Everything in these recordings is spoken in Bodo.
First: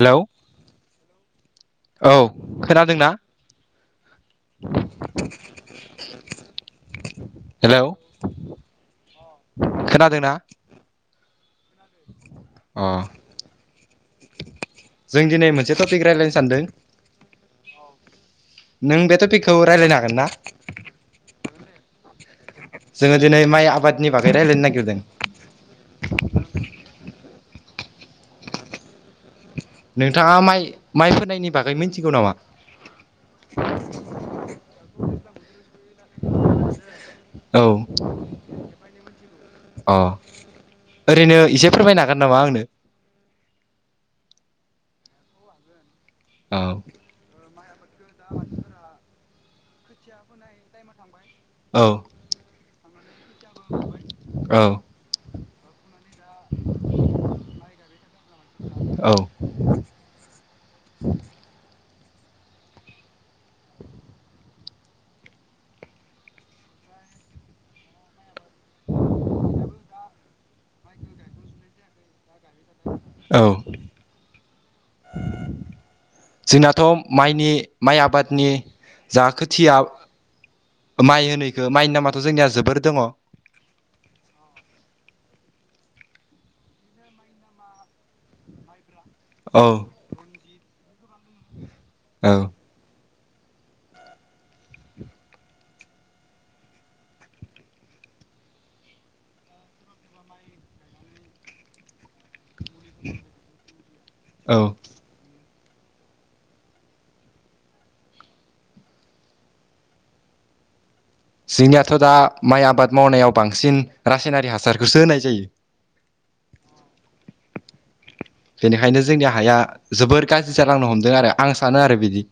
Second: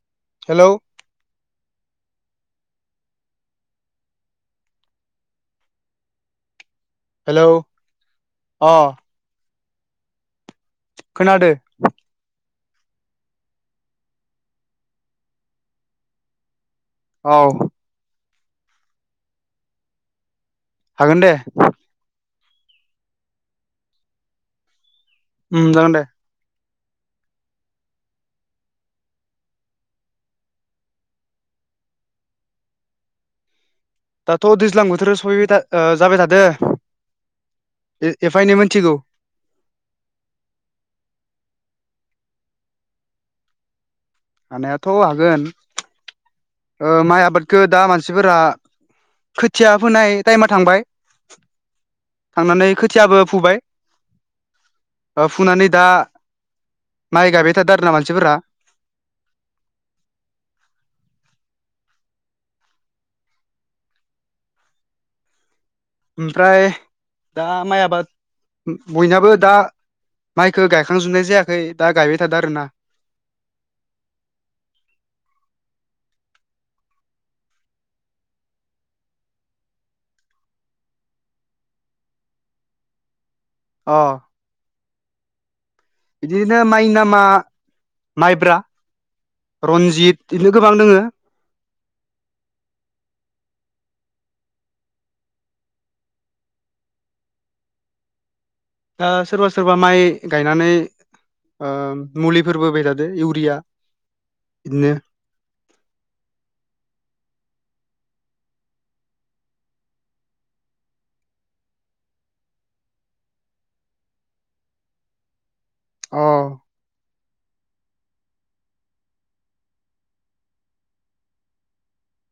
हेल'औ हेलौ औ खोनादोंना? [inaudible] हेलौ अ खोनादों ना? खोनादो। अ जों दिनै मोनसे टपिक रायलायनो सानदो। औ नों बे टपिकखौ रायज्लायनो हागोन ना? हागोन दे जोङो दिनै माइ आबादनि बागै रायलायनो नागिरदों। उम जागोन दे। नोंथाङा माइ माइ फोनायनि बागै मिथिगौ नामा? दाथ' दैज्लां बोथोर सफैबाय थ जाबाय थादो औ एफा एनै मिथिगौ। अ ओरैनो इसे फोरमायनो हागोन नामा आंनो? हानायाथ' हागोन। औ माइ आबादखौ दा मानसिफोरा खोथिया फोनाय टाइमा थांबाय। औ थांनानै खोथियाबो फुबाय। औ फुनानै दा माइ गाबबाय थादों आरो ना मानसिफोरा। औ ओमफ्राय दा माइ आबाद बयनाबो दा माइखौ गायखांजोबनाय जायाखै दा गायबाय थादों आरो ना। औ जोंनाथ' माइनि माइ आबादनि जा खोथिया माइ होनो बेखो माइनि नामाथ' जोंनिया जोबोर दङ। अ बिदिनो माइ नामा माइब्रा औ रनजित बिदिनो गोबां दोङो औ दा सोरबा सोरबा माइ गायनानै ओ मुलिफोरबो बिराद इउरिया औ बिदिनो जोंनियाथ' दा माइ आबाद मावनायाव बांसिन रासायनारि हासारखौसो होनाय जायो। अ बेनिखायनो जोंनि हाया जोबोर गाज्रि जालांनो हमदों आरो आं सानो आरो बिदि।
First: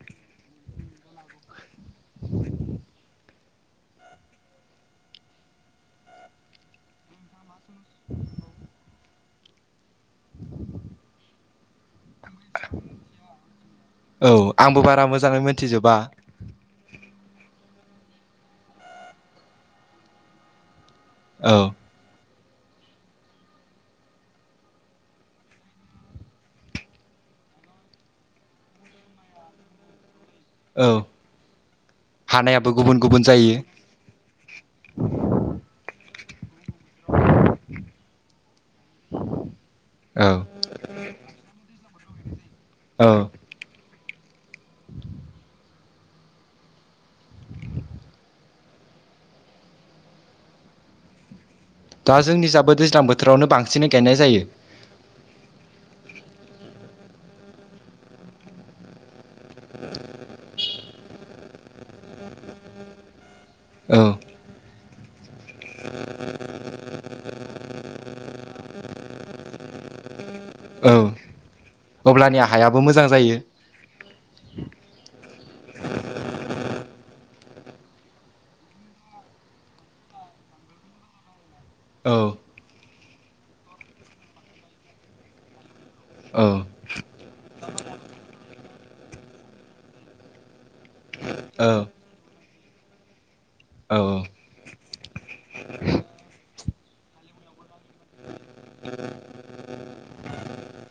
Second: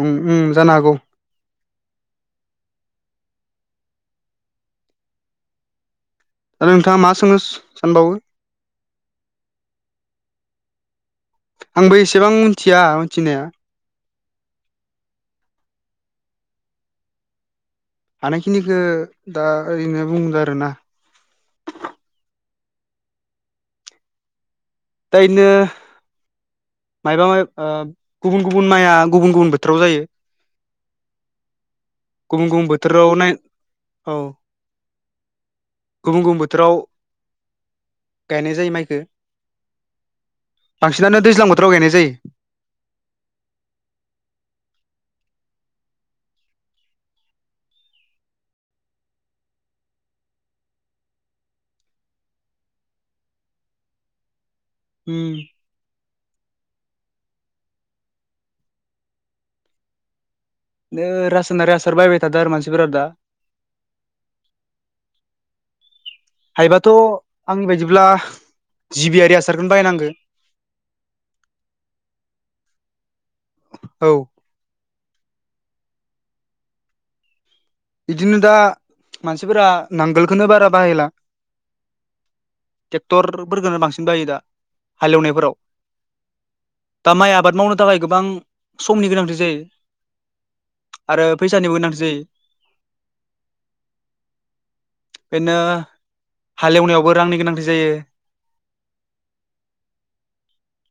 ओं ओम जानो हागौ दा नोंथाङा मा सोंनो सानबावो? आंबो एसेबां मिनथिया मिनथिनाया। औ आंबो बारा मोजाङै मिनथिजोबा। हानायखिनिखौ दा ओरैनो बुंदो आरो ना। औ दा‌ बिदिनो मायबा माइ ओ गुबुन गुबुन माइआ गुबुन गुबुन बोथोराव जायो। औ गुबुन हानायाबो गुबुन बोथोराव गुबुन नाय जायो। औ गुबुन गुबुन बोथोराव गायनाय जायो माइखौ औ बांसिनानो दैज्लां बोथोराव गायनाय जायो औ दा जोंनि जाबो दैज्लां बोथोरावनो बांसिनै गायनाय जायो। उम। [inaudible] नो राजसयनारि हासार बायबाय थादो आरो मानसिफोर दा। औ हायोबाथ' आंनि बायदिब्ला जिबियारि आसारखौनो बायनांगौ। औ अब्लानिया हायाबो मोजां जायो। औ बिदिनो दा मानसिफोरा नांगोलखौनो बारा बाहायला औ ट्रेक्टरफोरखौनो बांसिन बायो दा हालेवनायफोराव। औ दा माइ आबाद मावनो थाखाय गोबां समनि गोनांथि जायो। आरो औ फैसानिबो गोनांथि जायो। औ औ बेदिनो हालेवनायावबो रांनि गोनांथि जायो। [inaudible]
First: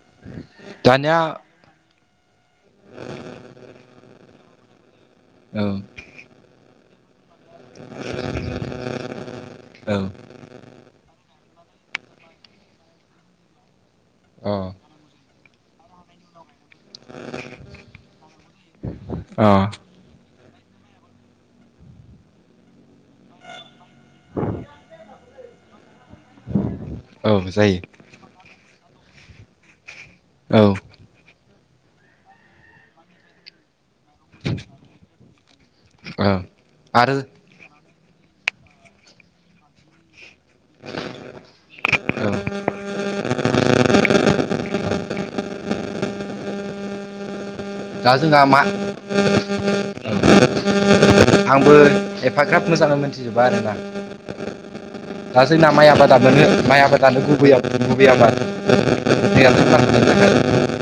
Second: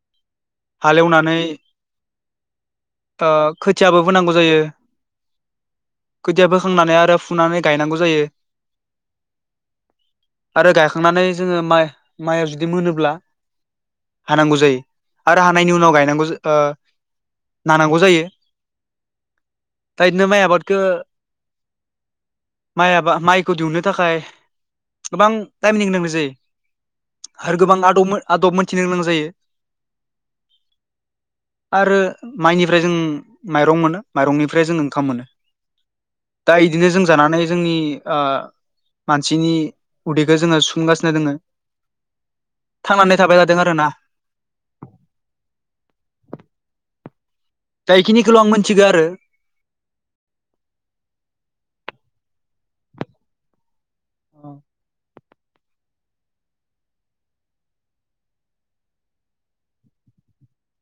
दानिया हालेवनानै ओ खोथियाबो फोनांगौ जायो। औ खोदिया बोखांनानै आरो फुनानै गायनांगौ जायो। औ आरो गायखांनानै जोङो माइ माइआ जुदि मोनोब्ला अ हानांगौ जायो आरो हानायनि उनाव गायनांगौ ओ नानांगौ जायो अ दा बिदिनो माइ आबादखौ माइ आबा माइखौ दिहुननो थाखाय गोबां टाइमनि गोनांथि जायो। औ आरो गोबां जायो आदब आदब मोनथिनो गोनां जायो। औ आरो माइनिफ्राय जों माइरं मोनो माइरंनिफ्राय जों ओंखाम मोनो। औ दा इदिनो जों आरो जानानै जोंनि ओ मानसिनि उदैखौ जोङो सुफुंगासिनो दोङो। औ थांनानै थाबाय जादों आरो ना। दा जोंना इखिनिखौल' आं मा मोनथिगो आरो आंबो एफाग्राब मोजांङै मिथिजुबा आरोना। [inaudible] दा जोंना माइ आबादाबानो माइ आबादानो गुबै गुबै आबाद मैया [unintelligible] थाखाय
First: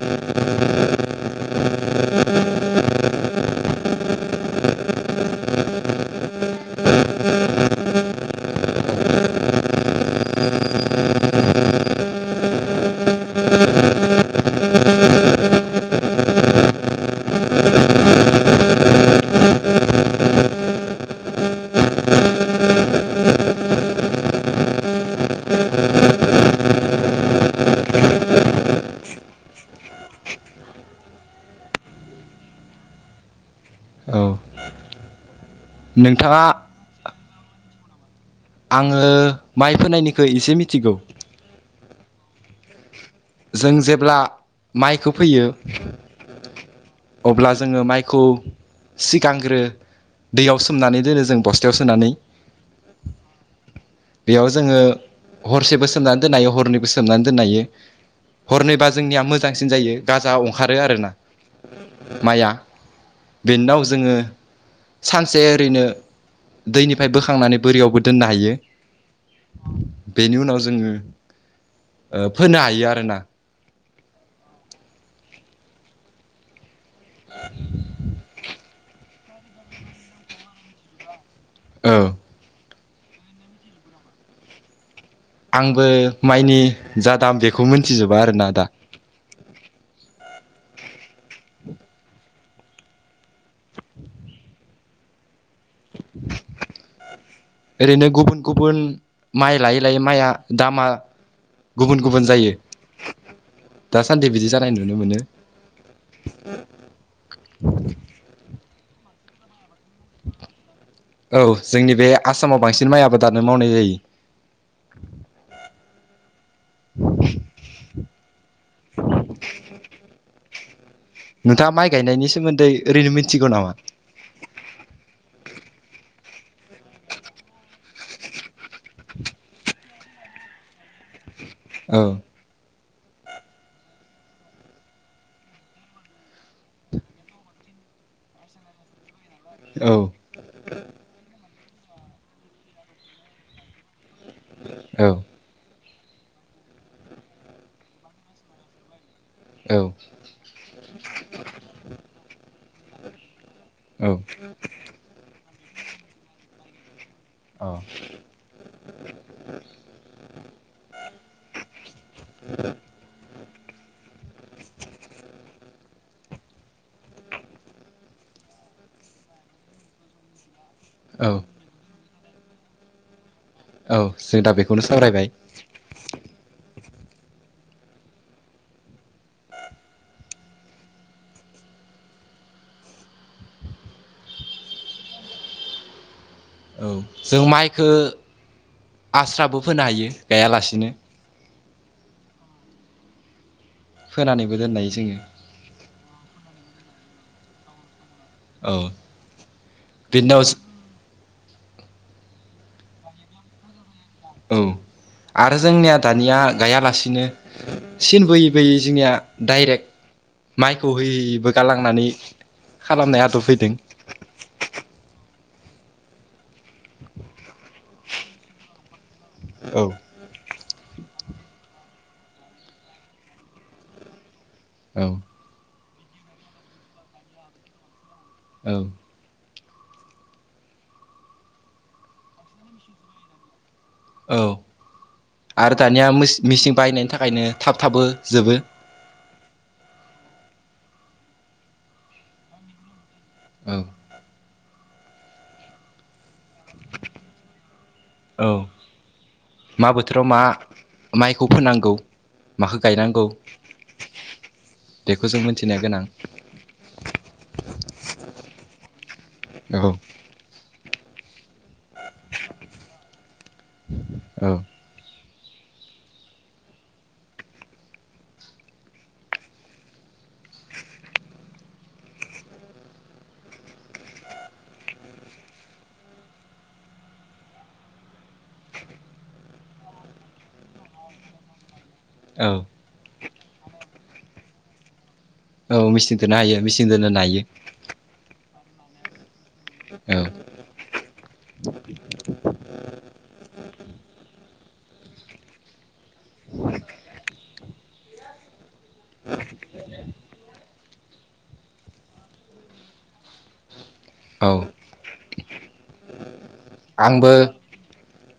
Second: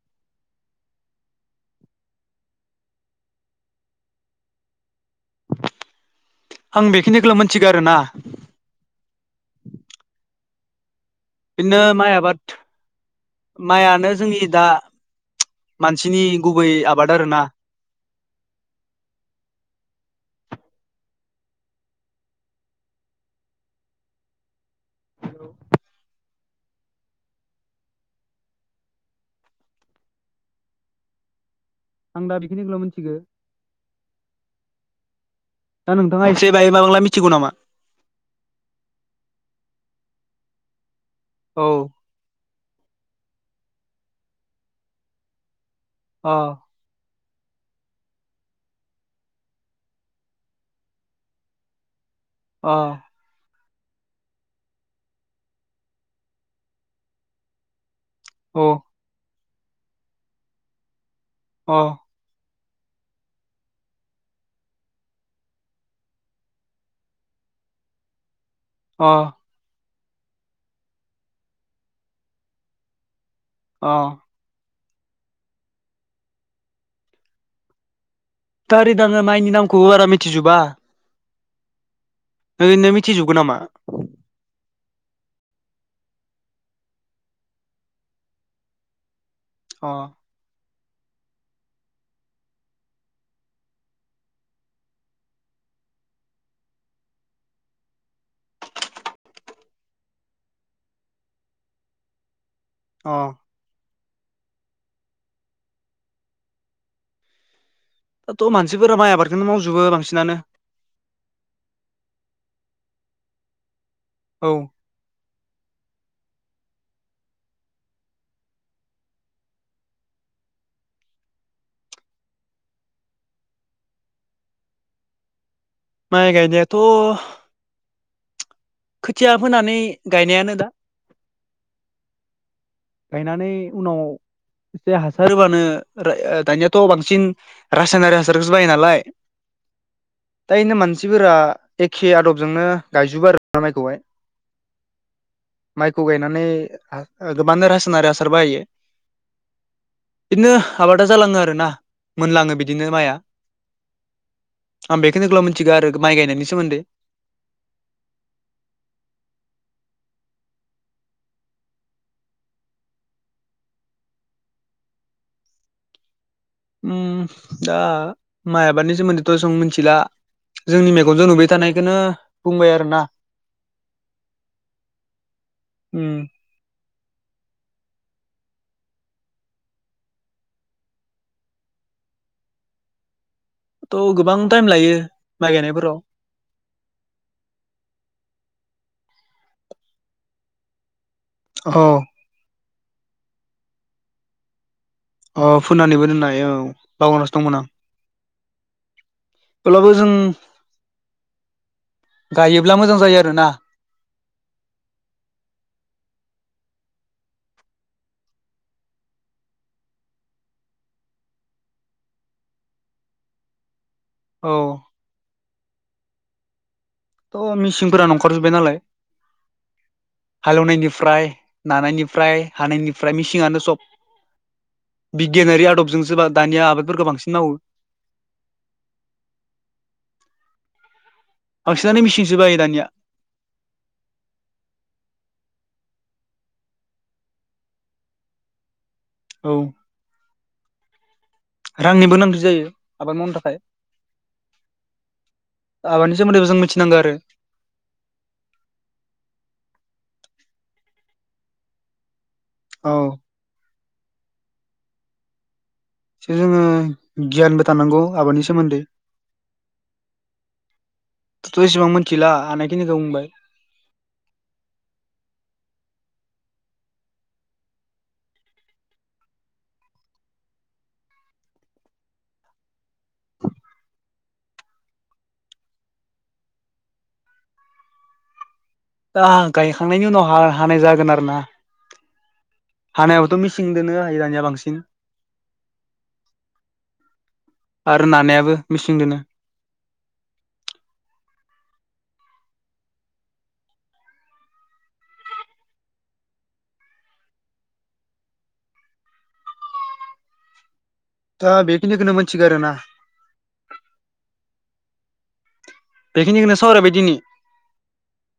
आं बेखिनिखौल' मिथिगौ आरो ना। बिदिनो माइ आबाद। माइआनो जोंनि दा मानसिनि गुबै आबाद आरो ना। आं दा बेखिनिखौल' मिथिगो। औ दा नोंथाङा एसे बायाबां मिथिगौ नामा? आङो माइ फोनायनिखौ एसे मिथिगौ। औ जों जेब्ला माइखो फोयो अ अब्ला जोङो माइखौ सिगांग्रो दैयाव सोमनानै दोनो जों बस्थायाव सोनानै। अ बेयाव जोङो हरसेबो सोमनानै दोननो हायो हरनैबो सोमनानै दोननो हायो। औ हरनैबा जोंनिया मोजांसिन जायो गाजा ओंखारो आरोना। अ माया बेनाव जोङो सानसे ओरैनो दैनिफ्राय बोखांनानै बोरियावबो दोननो हायो। अ बेनि उनाव जोङो फोनो हायो आरोना। अ [unintelligible] दारि दाआङो माइनि नामखौबो बारा मिथिजोबा। औ ओरैनो मिथिजोबगोन नामा? आंबो माइनि जा दाम बेखौ मोनथिजोबा आरोना दा। अ [inaudible] ओरैनो गुबुन गुबुन माइ लायै लायै माइया दामा गुबुन गुबुन जायो। अ दासान्दि बिदि जानाय नुनो मोनो। दाथ' मानसिफोरा माइ आबादखौनो मावजोबो बांसिनानो। औ जोंनि बे आसामाव बांसिन माइ आबादानानो मावनाय जायो। औ नोंथाङा माइ गायनायनि सोमोन्दै ओरैनो मिथिगौ नामा? माइ गायनायाथ' खोथिया फोनानै गायनायानो दा। औ गायनानै उनाव एसे हासार होबानो दानियाथ' बांसिन रासायनारि हासारखौसो बायो नालाय। औ दानो इनो मानसिफोरा एखे आदबजोंनो गायजोबो आरो माइखौहाय। औ माइखौ गायनानै गोबांनो रासनारि हासार बाहायो। औ बिदिनो आबादा जालाङो आरो ना मोनलाङो बिदिनो माइआ। औ आं बेखौनोब्ला मोनन्थिगौ आरो माइ गायनायनि सोमोन्दै। औ उ दा माइ आबादनि सोमोन्दैथ' सों मिथिला। जोंनि मेगनजों औ नुबाय थानायखौनो बुंबाय आरो ना। औ जों दा बेखौनो सावरायबाय। उम। थ' गोबां टाइम लायो माइ गायनायफोराव। औ जों माइखो आस्राबो फोनो हायो गायालासिनो। औ फोनानैबो दोननाय जोङो अ फुननानैबो दोननाय औ बावनासो दंमोन आं। औ अब्लाबो जों। बिनि उनाव गायोब्ला मोजां जायो आरो ना। औ आरो जोंनिया दानिया गायालासिनो। सिन बोयै बोयै जोंनिया डाइरेक्ट माइखौ हैबो गालांनानै खालामनाय आदब फैदों। औ। थ' मिसिनफोरान ओंखारजोबबाय नालाय। औ। हालेवनायनिफ्राय नानायनिफ्राय हानायनिफ्राय मेसिंयानो सब। औ बिगियानारि आदबजों सो दानिया आबादफोरखौ बांसिन मावो। औ बांसिनानो मिसिंसो बाहायो दानिया। औ आरो दानिया मेचिन बायनायनि थाखायनो थाब थाबो जोबो। औ। रांनिबो गोनांथि जायो आबाद मावनो थाखाय। औ आबादनि सोमोन्दै जों मिथिनांगौ आरो। औ मा बोथोराव मा माइखौ फोनांगौ माखौ औ गायनांगौ बेखौ जों मिथिनो गोनां। एसे जोङो गियानबो थानांगौ आबादनि सोमोन्दै। औ आंथ एसेबां मिनथिला हानायखिनिखौ बुंबाय। औ दा गायखांनायनि उनाव हानाय जागोन आरो ना। औ हानायाबोथ' मिसिं दोनो हायो दानिया बांसिन। औ मेसिन दोनो हायो मेचिन दोनो नायो। आरो नानायाबो मिसिंजोंनो। औ। [inaudible] ओ दा बेखिनिखौनो मोनथिगौ आरोना। औ बेखिनिखोनो सावरायबाय। दिनै आंबो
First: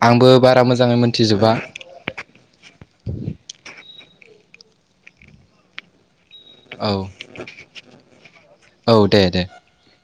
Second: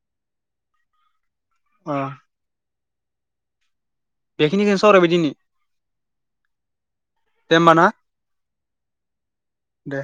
आंबो बारा मोजाङै मोनथिजोबा। अ बेखिनिखौनो सावरायबाय दिनै। औ दे होमबा ना औ दे दे दे